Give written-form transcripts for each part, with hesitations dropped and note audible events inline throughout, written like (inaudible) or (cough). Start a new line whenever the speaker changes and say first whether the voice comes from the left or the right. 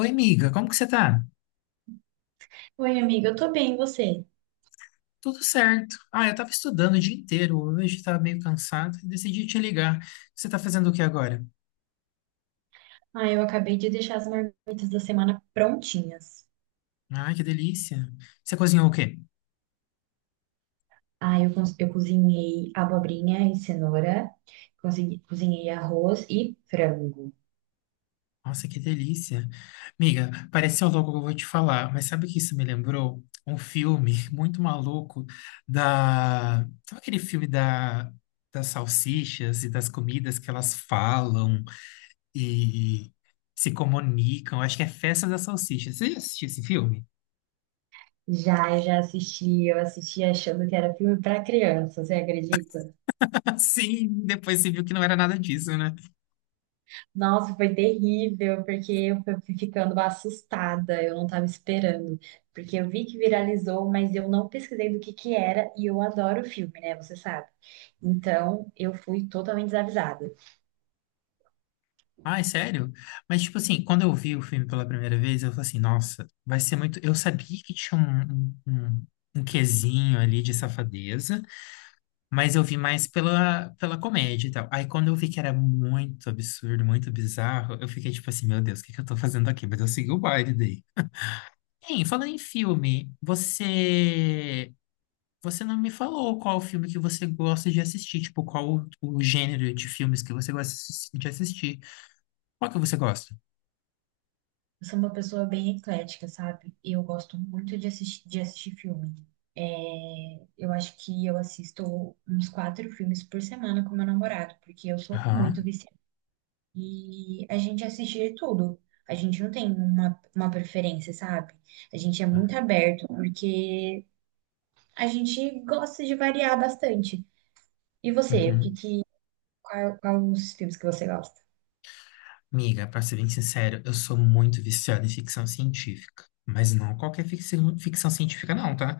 left: Oi, amiga, como que você tá?
right: Oi, amiga, eu tô bem, e você?
left: Tudo certo. Eu tava estudando o dia inteiro hoje, tava meio cansado e decidi te ligar. Você tá fazendo o que agora?
right: Ah, eu acabei de deixar as marmitas da semana prontinhas.
left: Ah, que delícia. Você cozinhou o quê?
right: Ah, eu cozinhei abobrinha e cenoura, cozinhei arroz e frango.
left: Nossa, que delícia. Amiga, pareceu louco o que eu vou te falar, mas sabe o que isso me lembrou? Um filme (laughs) muito maluco da... Sabe aquele filme da... das salsichas e das comidas que elas falam e se comunicam? Acho que é Festa das Salsichas. Você já assistiu esse filme?
right: Já, eu já assisti, eu assisti achando que era filme pra criança, você acredita?
left: Sim, depois você viu que não era nada disso, né?
right: Nossa, foi terrível, porque eu fui ficando assustada, eu não estava esperando. Porque eu vi que viralizou, mas eu não pesquisei do que era, e eu adoro filme, né? Você sabe. Então, eu fui totalmente desavisada.
left: Ai, sério? Mas, tipo assim, quando eu vi o filme pela primeira vez, eu falei assim, nossa, vai ser muito. Eu sabia que tinha um quesinho ali de safadeza, mas eu vi mais pela comédia e tal. Aí, quando eu vi que era muito absurdo, muito bizarro, eu fiquei tipo assim, meu Deus, o que que eu tô fazendo aqui? Mas eu segui o baile daí. Hein, falando em filme, você. Você não me falou qual filme que você gosta de assistir, tipo, qual o gênero de filmes que você gosta de assistir. Qual que você gosta?
right: Eu sou uma pessoa bem eclética, sabe? Eu gosto muito de assistir filme. É, eu acho que eu assisto uns 4 filmes por semana com meu namorado, porque eu sou muito
left: Aham.
right: viciada. E a gente assiste de tudo. A gente não tem uma preferência, sabe? A gente é muito aberto, porque a gente gosta de variar bastante. E você,
left: Uhum.
right: qual, qual os filmes que você gosta?
left: Amiga, pra ser bem sincero, eu sou muito viciado em ficção científica. Mas não qualquer ficção, ficção científica, não, tá?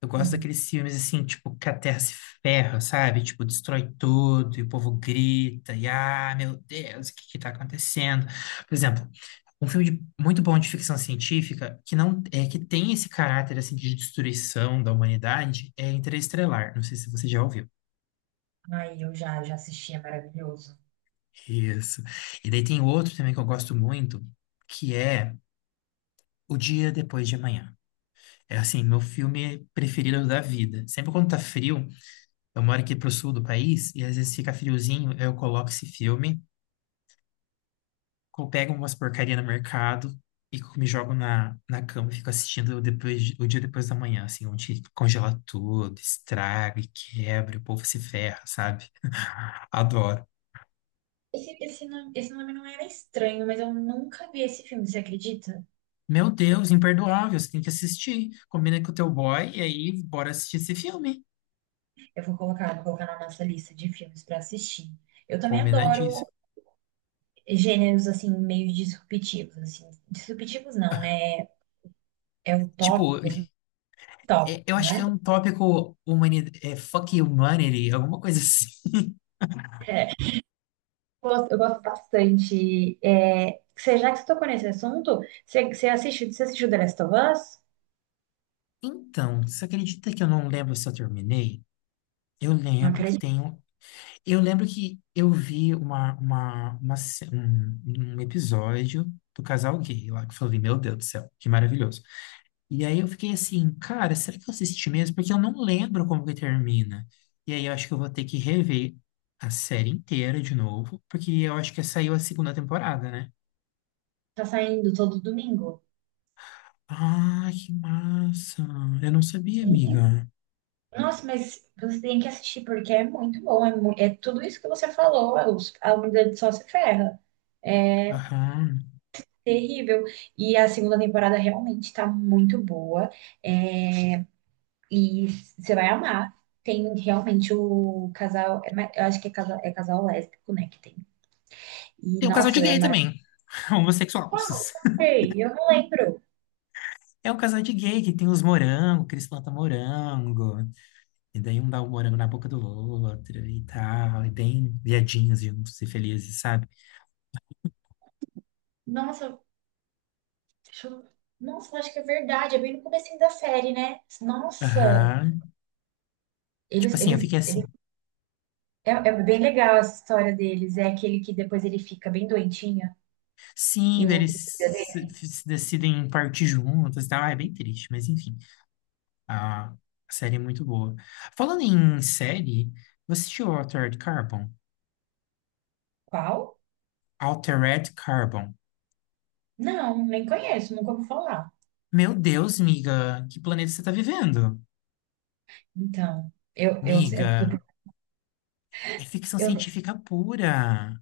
left: Eu gosto
right: Hum.
left: daqueles filmes assim, tipo, que a Terra se ferra, sabe? Tipo, destrói tudo e o povo grita, e ah, meu Deus, o que que tá acontecendo? Por exemplo, um muito bom de ficção científica que não é que tem esse caráter assim de destruição da humanidade é Interestelar. Não sei se você já ouviu.
right: Ai, eu já, já assisti, é maravilhoso.
left: Isso. E daí tem outro também que eu gosto muito, que é O Dia Depois de Amanhã. É assim, meu filme preferido da vida. Sempre quando tá frio, eu moro aqui pro sul do país e às vezes fica friozinho, eu coloco esse filme, eu pego umas porcaria no mercado e me jogo na cama e fico assistindo depois, o dia depois da manhã, assim, onde congela tudo, estraga e quebra, e o povo se ferra, sabe? (laughs) Adoro.
right: Esse nome não era estranho, mas eu nunca vi esse filme, você acredita?
left: Meu Deus, imperdoável, você tem que assistir. Combina com o teu boy e aí bora assistir esse filme.
right: Eu vou colocar na nossa lista de filmes pra assistir. Eu também adoro
left: Combinadíssimo.
right: gêneros assim meio disruptivos, assim. Disruptivos não, né? É
left: Tipo,
right: utópico,
left: eu
right: utópico,
left: acho que é
right: né?
left: um tópico humani, é, fuck humanity, alguma coisa (laughs) assim.
right: É. Eu gosto bastante. É, você, já que você tocou nesse assunto, você, você assiste, você assistiu The Last of Us?
left: Então, você acredita que eu não lembro se eu terminei? Eu
right: Não
left: lembro que
right: acredito.
left: tem um. Eu lembro que eu vi um episódio do casal gay lá, que eu falei, meu Deus do céu, que maravilhoso. E aí eu fiquei assim, cara, será que eu assisti mesmo? Porque eu não lembro como que termina. E aí eu acho que eu vou ter que rever a série inteira de novo, porque eu acho que saiu a segunda temporada, né?
right: Tá saindo todo domingo.
left: Ah, que massa! Eu não sabia, amiga.
right: Nossa, mas você tem que assistir porque é muito bom. É, é tudo isso que você falou. A humanidade só se ferra. É
left: Aham.
right: terrível. E a segunda temporada realmente tá muito boa. é, E você vai amar. Tem realmente o casal. Eu acho que é casal lésbico, né? Que tem. E
left: Tem um casal
right: nossa,
left: de
right: é
left: gay
right: maravilhoso.
left: também, (laughs) homossexuais.
right: Ei, eu não lembro.
left: É um casal de gay que tem os morangos, que eles plantam morango. E daí um dá o morango na boca do outro e tal, e bem viadinhos juntos e felizes, sabe?
right: Nossa, deixa eu- nossa, eu acho que é verdade. É bem no comecinho da série, né? Nossa,
left: Aham. Tipo
right: eles,
left: assim, eu
right: eles
left: fiquei assim.
right: É, é bem legal essa história deles. É aquele que depois ele fica bem doentinho
left: Sim,
right: e
left: daí
right: o outro
left: eles
right: cuida
left: se,
right: dele.
left: se decidem partir juntos e tal. Ah, é bem triste, mas enfim. A série é muito boa. Falando em série, você assistiu Altered Carbon?
right: Qual?
left: Altered Carbon.
right: Não, nem conheço, nunca ouvi falar.
left: Meu Deus, miga, que planeta você tá vivendo?
right: Então, eu, é porque
left: Miga, é ficção
right: eu-
left: científica pura.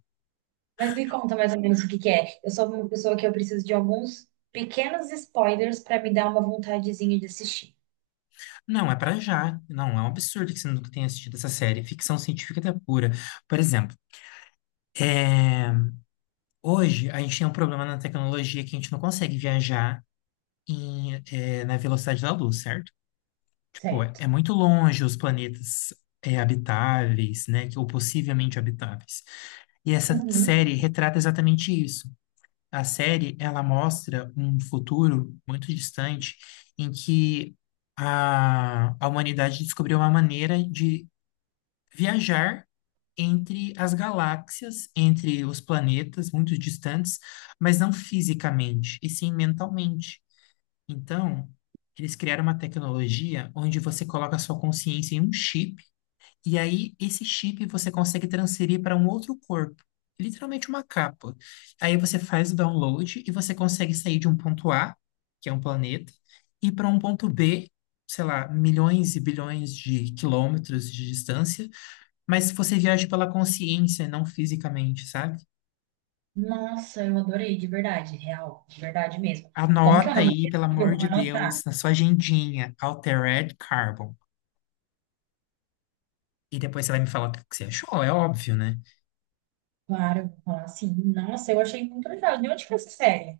right: Mas me conta mais ou menos o que que é. Eu sou uma pessoa que eu preciso de alguns pequenos spoilers para me dar uma vontadezinha de assistir.
left: Não, é pra já. Não, é um absurdo que você nunca tenha assistido essa série. Ficção científica até pura. Por exemplo, é, hoje a gente tem um problema na tecnologia que a gente não consegue viajar em, na velocidade da luz, certo? Tipo, é
right: Certo.
left: muito longe os planetas habitáveis, né? Ou possivelmente habitáveis. E essa
right: Uhum.
left: série retrata exatamente isso. A série, ela mostra um futuro muito distante em que a humanidade descobriu uma maneira de viajar entre as galáxias, entre os planetas muito distantes, mas não fisicamente, e sim mentalmente. Então, eles criaram uma tecnologia onde você coloca a sua consciência em um chip, e aí esse chip você consegue transferir para um outro corpo. Literalmente uma capa. Aí você faz o download e você consegue sair de um ponto A, que é um planeta, e para um ponto B, sei lá, milhões e bilhões de quilômetros de distância, mas você viaja pela consciência, não fisicamente, sabe?
right: Nossa, eu adorei, de verdade, real, de verdade mesmo. Como que é o
left: Anota
right: nome
left: aí, pelo
right: mesmo? Eu
left: amor
right: vou
left: de
right: anotar.
left: Deus, na sua agendinha, Altered Carbon. E depois você vai me falar o que que você achou, é óbvio, né?
right: Claro, eu vou falar assim. Nossa, eu achei muito legal. De onde que é essa série?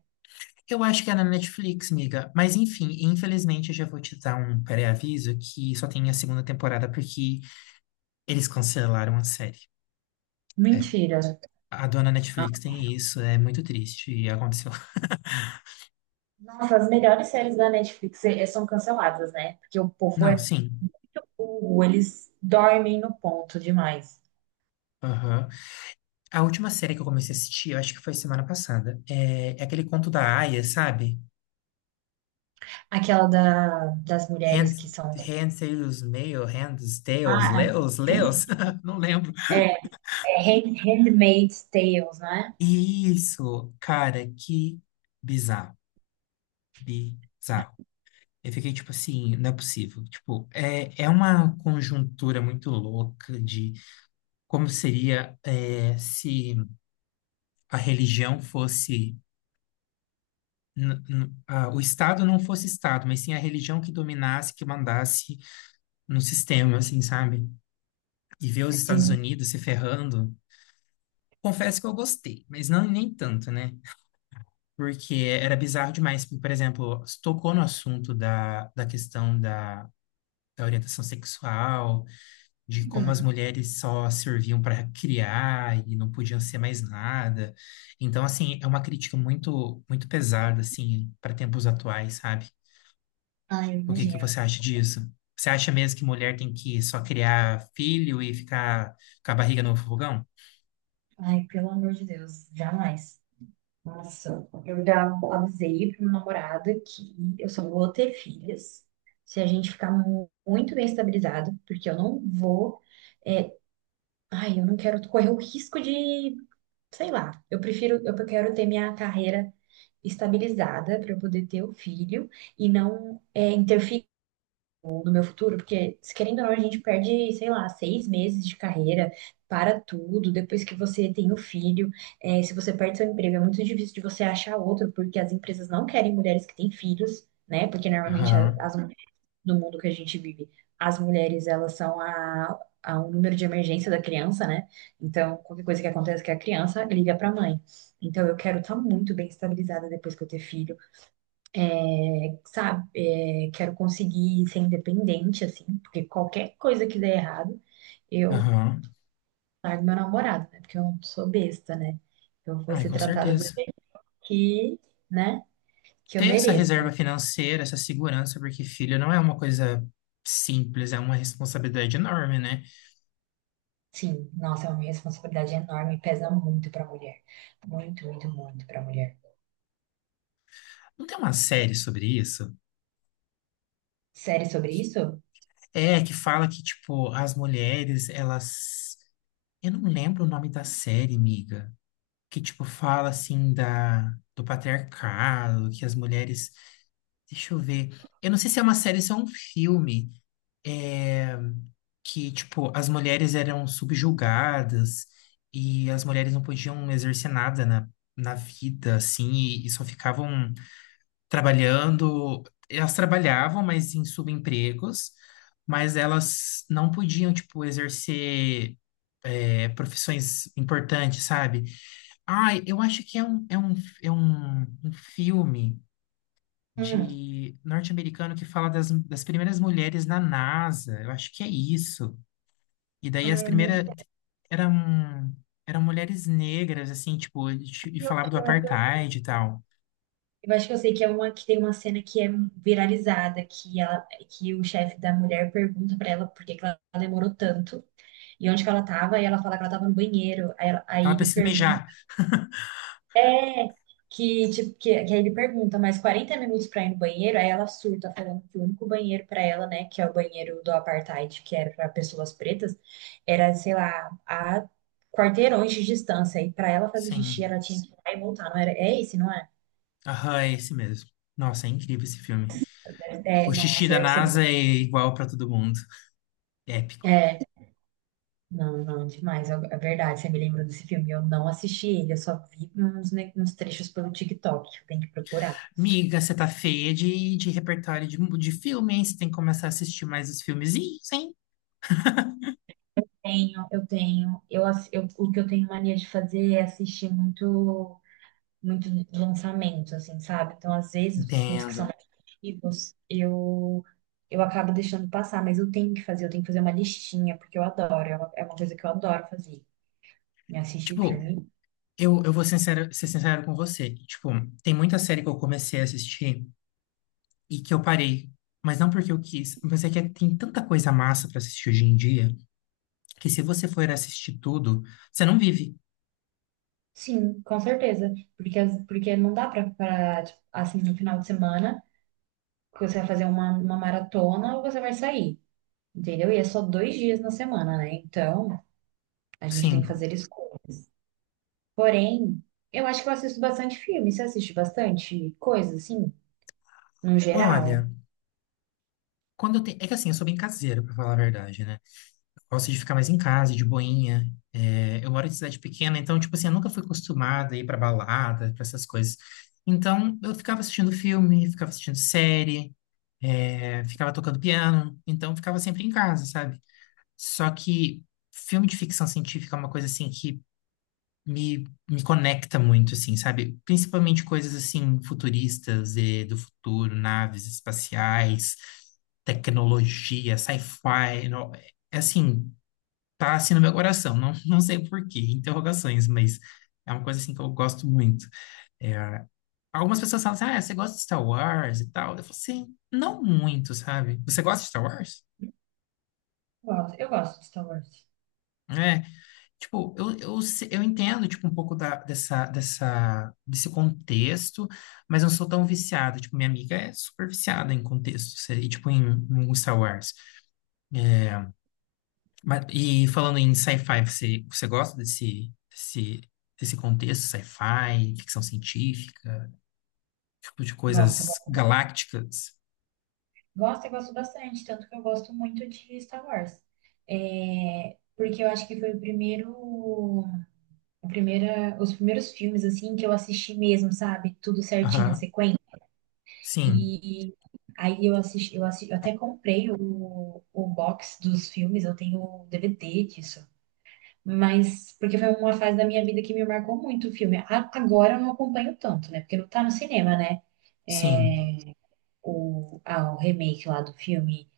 left: Eu acho que é na Netflix, miga. Mas enfim, infelizmente eu já vou te dar um pré-aviso que só tem a segunda temporada porque eles cancelaram a série. É,
right: Mentira.
left: a dona Netflix tem isso, é muito triste e aconteceu. (laughs)
right: Nossa, as melhores séries da Netflix são canceladas, né? Porque o povo
left: Não,
right: é
left: sim.
right: muito burro, eles dormem no ponto demais.
left: Aham. A última série que eu comecei a assistir, eu acho que foi semana passada, é aquele conto da Aya, sabe?
right: Aquela da, das
left: Hand,
right: mulheres que são.
left: Tails, Mail, Hands, Tails,
right: Ah,
left: Leos, Leos, (laughs) não lembro.
right: é, é Handmaid's Tales, né?
left: Isso, cara, que bizarro, bizarro. Eu fiquei tipo assim, não é possível. Tipo, é uma conjuntura muito louca de como seria é, se a religião fosse. O Estado não fosse Estado, mas sim a religião que dominasse, que mandasse no sistema, assim, sabe? E ver os Estados
right: Sim.
left: Unidos se ferrando. Confesso que eu gostei, mas não nem tanto, né? Porque era bizarro demais. Por exemplo, tocou no assunto da questão da, da orientação sexual, de como as
right: Hum.
left: mulheres só serviam para criar e não podiam ser mais nada. Então, assim, é uma crítica muito pesada, assim, para tempos atuais, sabe?
right: Ai, eu
left: O que que
right: imagino.
left: você acha disso? Você acha mesmo que mulher tem que só criar filho e ficar com a barriga no fogão?
right: Ai, pelo amor de Deus, jamais. Nossa, eu já avisei pro meu namorado que eu só vou ter filhas se a gente ficar muito bem estabilizado, porque eu não vou. eh, Ai, eu não quero correr o risco de, sei lá, eu prefiro, eu quero ter minha carreira estabilizada para eu poder ter o filho e não é, interferir no meu futuro, porque se querendo ou não, a gente perde, sei lá, 6 meses de carreira, para tudo, depois que você tem o filho, é, se você perde seu emprego, é muito difícil de você achar outro, porque as empresas não querem mulheres que têm filhos, né? Porque normalmente a-
left: Aham,
right: as no mundo que a gente vive, as mulheres, elas são a um número de emergência da criança, né? Então, qualquer coisa que aconteça que a criança liga para a mãe. Então, eu quero estar muito bem estabilizada depois que eu ter filho, é, sabe? É, quero conseguir ser independente, assim, porque qualquer coisa que der errado, eu
left: aham.
right: largo meu namorado, né? Porque eu não sou besta, né? Eu vou
left: Ai,
right: ser
left: com
right: tratada do
left: certeza.
right: jeito que, né? Que eu
left: Ter essa
right: mereço.
left: reserva financeira, essa segurança, porque filho não é uma coisa simples, é uma responsabilidade enorme, né?
right: Sim, nossa, é uma responsabilidade enorme, pesa muito para mulher. Muito, muito, muito para mulher.
left: Não tem uma série sobre isso?
right: Série sobre isso?
left: É, que fala que, tipo, as mulheres, elas. Eu não lembro o nome da série, miga. Que, tipo, fala assim da. Do patriarcado, que as mulheres. Deixa eu ver. Eu não sei se é uma série, se é um filme. É, que, tipo, as mulheres eram subjugadas e as mulheres não podiam exercer nada na, na vida, assim, e só ficavam trabalhando. Elas trabalhavam, mas em subempregos, mas elas não podiam, tipo, exercer, é, profissões importantes, sabe? Ai, eu acho que é um filme
right: Hum.
left: de norte-americano que fala das primeiras mulheres na NASA. Eu acho que é isso. E daí as
right: Ai, eu não
left: primeiras
right: sei.
left: eram eram mulheres negras, assim, tipo, e
right: Eu
left: falava
right: acho
left: do
right: que eu sei.
left: apartheid e tal.
right: Eu acho que eu sei que é uma que tem uma cena que é viralizada, que ela, que o chefe da mulher pergunta pra ela por que que ela demorou tanto e onde que ela tava, e ela fala que ela tava no banheiro. Aí
left: Ela
right: ele
left: precisa
right: pergunta
left: mijar. (laughs)
right: que, tipo, que aí ele pergunta, mais 40 minutos pra ir no banheiro, aí ela surta, falando que o único banheiro pra ela, né, que é o banheiro do apartheid, que era pra pessoas pretas, era, sei lá, a quarteirões de distância, e pra ela fazer xixi, ela
left: Sim.
right: tinha que ir lá e voltar, não era, é esse, não é?
left: Aham, é esse mesmo. Nossa, é incrível esse filme.
right: É,
left: O xixi
right: nossa,
left: da
right: eu sempre,
left: NASA é igual pra todo mundo. Épico.
right: é, não, não, demais, é verdade, você me lembrou desse filme, eu não assisti ele, eu só vi uns, uns trechos pelo TikTok, eu tenho que procurar.
left: Miga, você tá feia de repertório de filme, hein? Você tem que começar a assistir mais os filmezinhos, hein?
right: Tenho, eu tenho. O que eu tenho mania de fazer é assistir muito, muito lançamento, assim, sabe? Então, às vezes, os filmes que
left: Entendo.
right: são mais antigos, eu acabo deixando passar, mas eu tenho que fazer, eu tenho que fazer uma listinha, porque eu adoro, é uma coisa que eu adoro fazer, me assistir
left: Tipo,
right: filme.
left: Ser sincero com você. Tipo, tem muita série que eu comecei a assistir e que eu parei. Mas não porque eu quis, mas é que tem tanta coisa massa pra assistir hoje em dia que se você for assistir tudo, você não vive.
right: Sim, com certeza. Porque, porque não dá pra, tipo, assim, no final de semana, que você vai fazer uma maratona ou você vai sair, entendeu? E é só dois dias na semana, né? Então, a gente tem que
left: Sim.
right: fazer escolhas. Porém, eu acho que eu assisto bastante filme. Você assiste bastante coisa, assim, no geral?
left: Olha, quando eu tenho. É que assim, eu sou bem caseiro, pra falar a verdade, né? Eu gosto de ficar mais em casa, de boinha. É, eu moro em cidade pequena, então, tipo assim, eu nunca fui acostumada a ir pra balada, pra essas coisas. Então, eu ficava assistindo filme, ficava assistindo série. É, ficava tocando piano, então ficava sempre em casa, sabe? Só que filme de ficção científica é uma coisa assim que me, me conecta muito, assim, sabe? Principalmente coisas assim futuristas e do futuro, naves espaciais, tecnologia, sci-fi, é assim, tá assim no meu coração, não, (laughs) não sei por quê, interrogações, mas é uma coisa assim que eu gosto muito. É, algumas pessoas falam assim, ah, você gosta de Star Wars e tal? Eu falo assim, não muito, sabe? Você gosta de Star Wars?
right: Gosto, eu gosto de Star Wars.
left: É, tipo, eu, se- eu entendo, tipo, um pouco dessa, desse contexto, mas eu não sou tão viciado. Tipo, minha amiga é super viciada em contexto, e, tipo, em, em Star Wars. É, mas, e falando em sci-fi, você gosta desse contexto, sci-fi, ficção científica, tipo, de
right: Gosto,
left: coisas
right: gosto,
left: galácticas?
right: gosto e gosto bastante, tanto que eu gosto muito de Star Wars. É, porque eu acho que foi o primeiro, a primeira, os primeiros filmes assim que eu assisti mesmo, sabe? Tudo certinho, a
left: Aham,
right: sequência.
left: sim,
right: E aí eu assisti, eu assisti, eu até comprei o box dos filmes, eu tenho o DVD disso. Mas, porque foi uma fase da minha vida que me marcou muito o filme. Agora eu não acompanho tanto, né? Porque não tá no cinema, né? É,
left: sim.
right: o, ah, o remake lá do filme.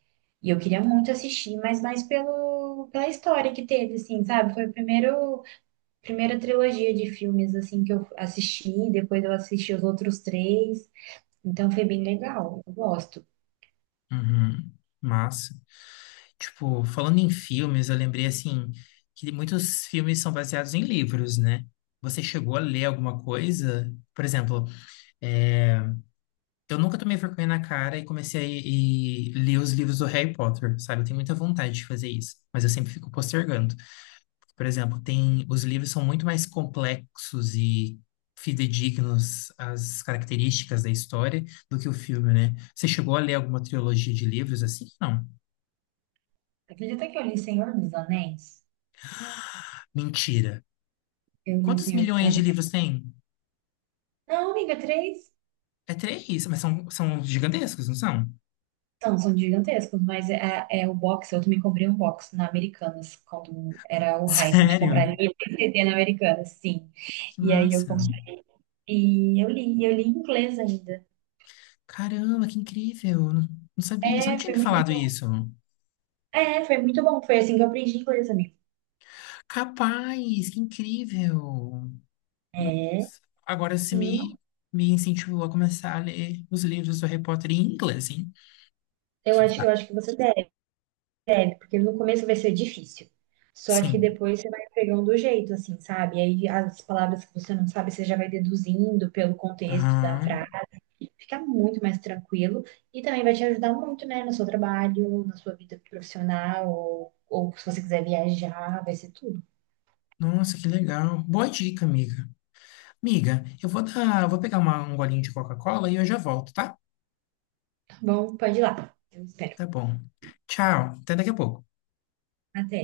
right: E eu queria muito assistir, mas mais pelo, pela história que teve, assim, sabe? Foi a primeiro, primeira trilogia de filmes, assim, que eu assisti. Depois eu assisti os outros três. Então foi bem legal. Eu gosto.
left: Uhum, massa. Tipo, falando em filmes, eu lembrei assim que muitos filmes são baseados em livros, né? Você chegou a ler alguma coisa? Por exemplo, é, eu nunca tomei vergonha na cara e comecei a ler os livros do Harry Potter, sabe? Eu tenho muita vontade de fazer isso, mas eu sempre fico postergando. Por exemplo, tem os livros são muito mais complexos e fidedignos às características da história do que o filme, né? Você chegou a ler alguma trilogia de livros assim? Não.
right: Acredita que eu li Senhor dos Anéis?
left: Mentira.
right: Eu li
left: Quantos
right: Senhor dos
left: milhões de
right: Anéis.
left: livros tem?
right: Não, amiga, três.
left: É três, mas são, são gigantescos, não são?
right: São, são gigantescos, mas é, é o box, eu também comprei um box na Americanas, quando era o
left: (laughs)
right: hype de comprar
left: Sério?
right: livro e CD na Americanas, sim.
left: Que
right: E aí eu
left: massa.
right: comprei e eu li em inglês ainda.
left: Caramba, que incrível. Não, não sabia, você não
right: É,
left: tinha
right: foi
left: me
right: muito
left: falado
right: bom.
left: isso.
right: É, foi muito bom. Foi assim que eu aprendi inglês, amigo.
left: Capaz, que incrível.
right: É,
left: Agora você
right: sim.
left: me, me incentivou a começar a ler os livros do Harry Potter em inglês, hein? Quem
right: Eu
left: sabe?
right: acho que você deve, porque no começo vai ser difícil. Só que
left: Sim.
right: depois você vai pegando o jeito, assim, sabe? E aí as palavras que você não sabe, você já vai deduzindo pelo contexto da frase.
left: Aham.
right: Fica muito mais tranquilo e também vai te ajudar muito, né, no seu trabalho, na sua vida profissional, ou se você quiser viajar, vai ser tudo.
left: Nossa, que legal. Boa dica, amiga. Amiga, eu vou vou pegar um golinho de Coca-Cola e eu já volto, tá?
right: Tá bom? Pode ir lá. Eu espero.
left: Tá bom. Tchau. Até daqui a pouco.
right: Até.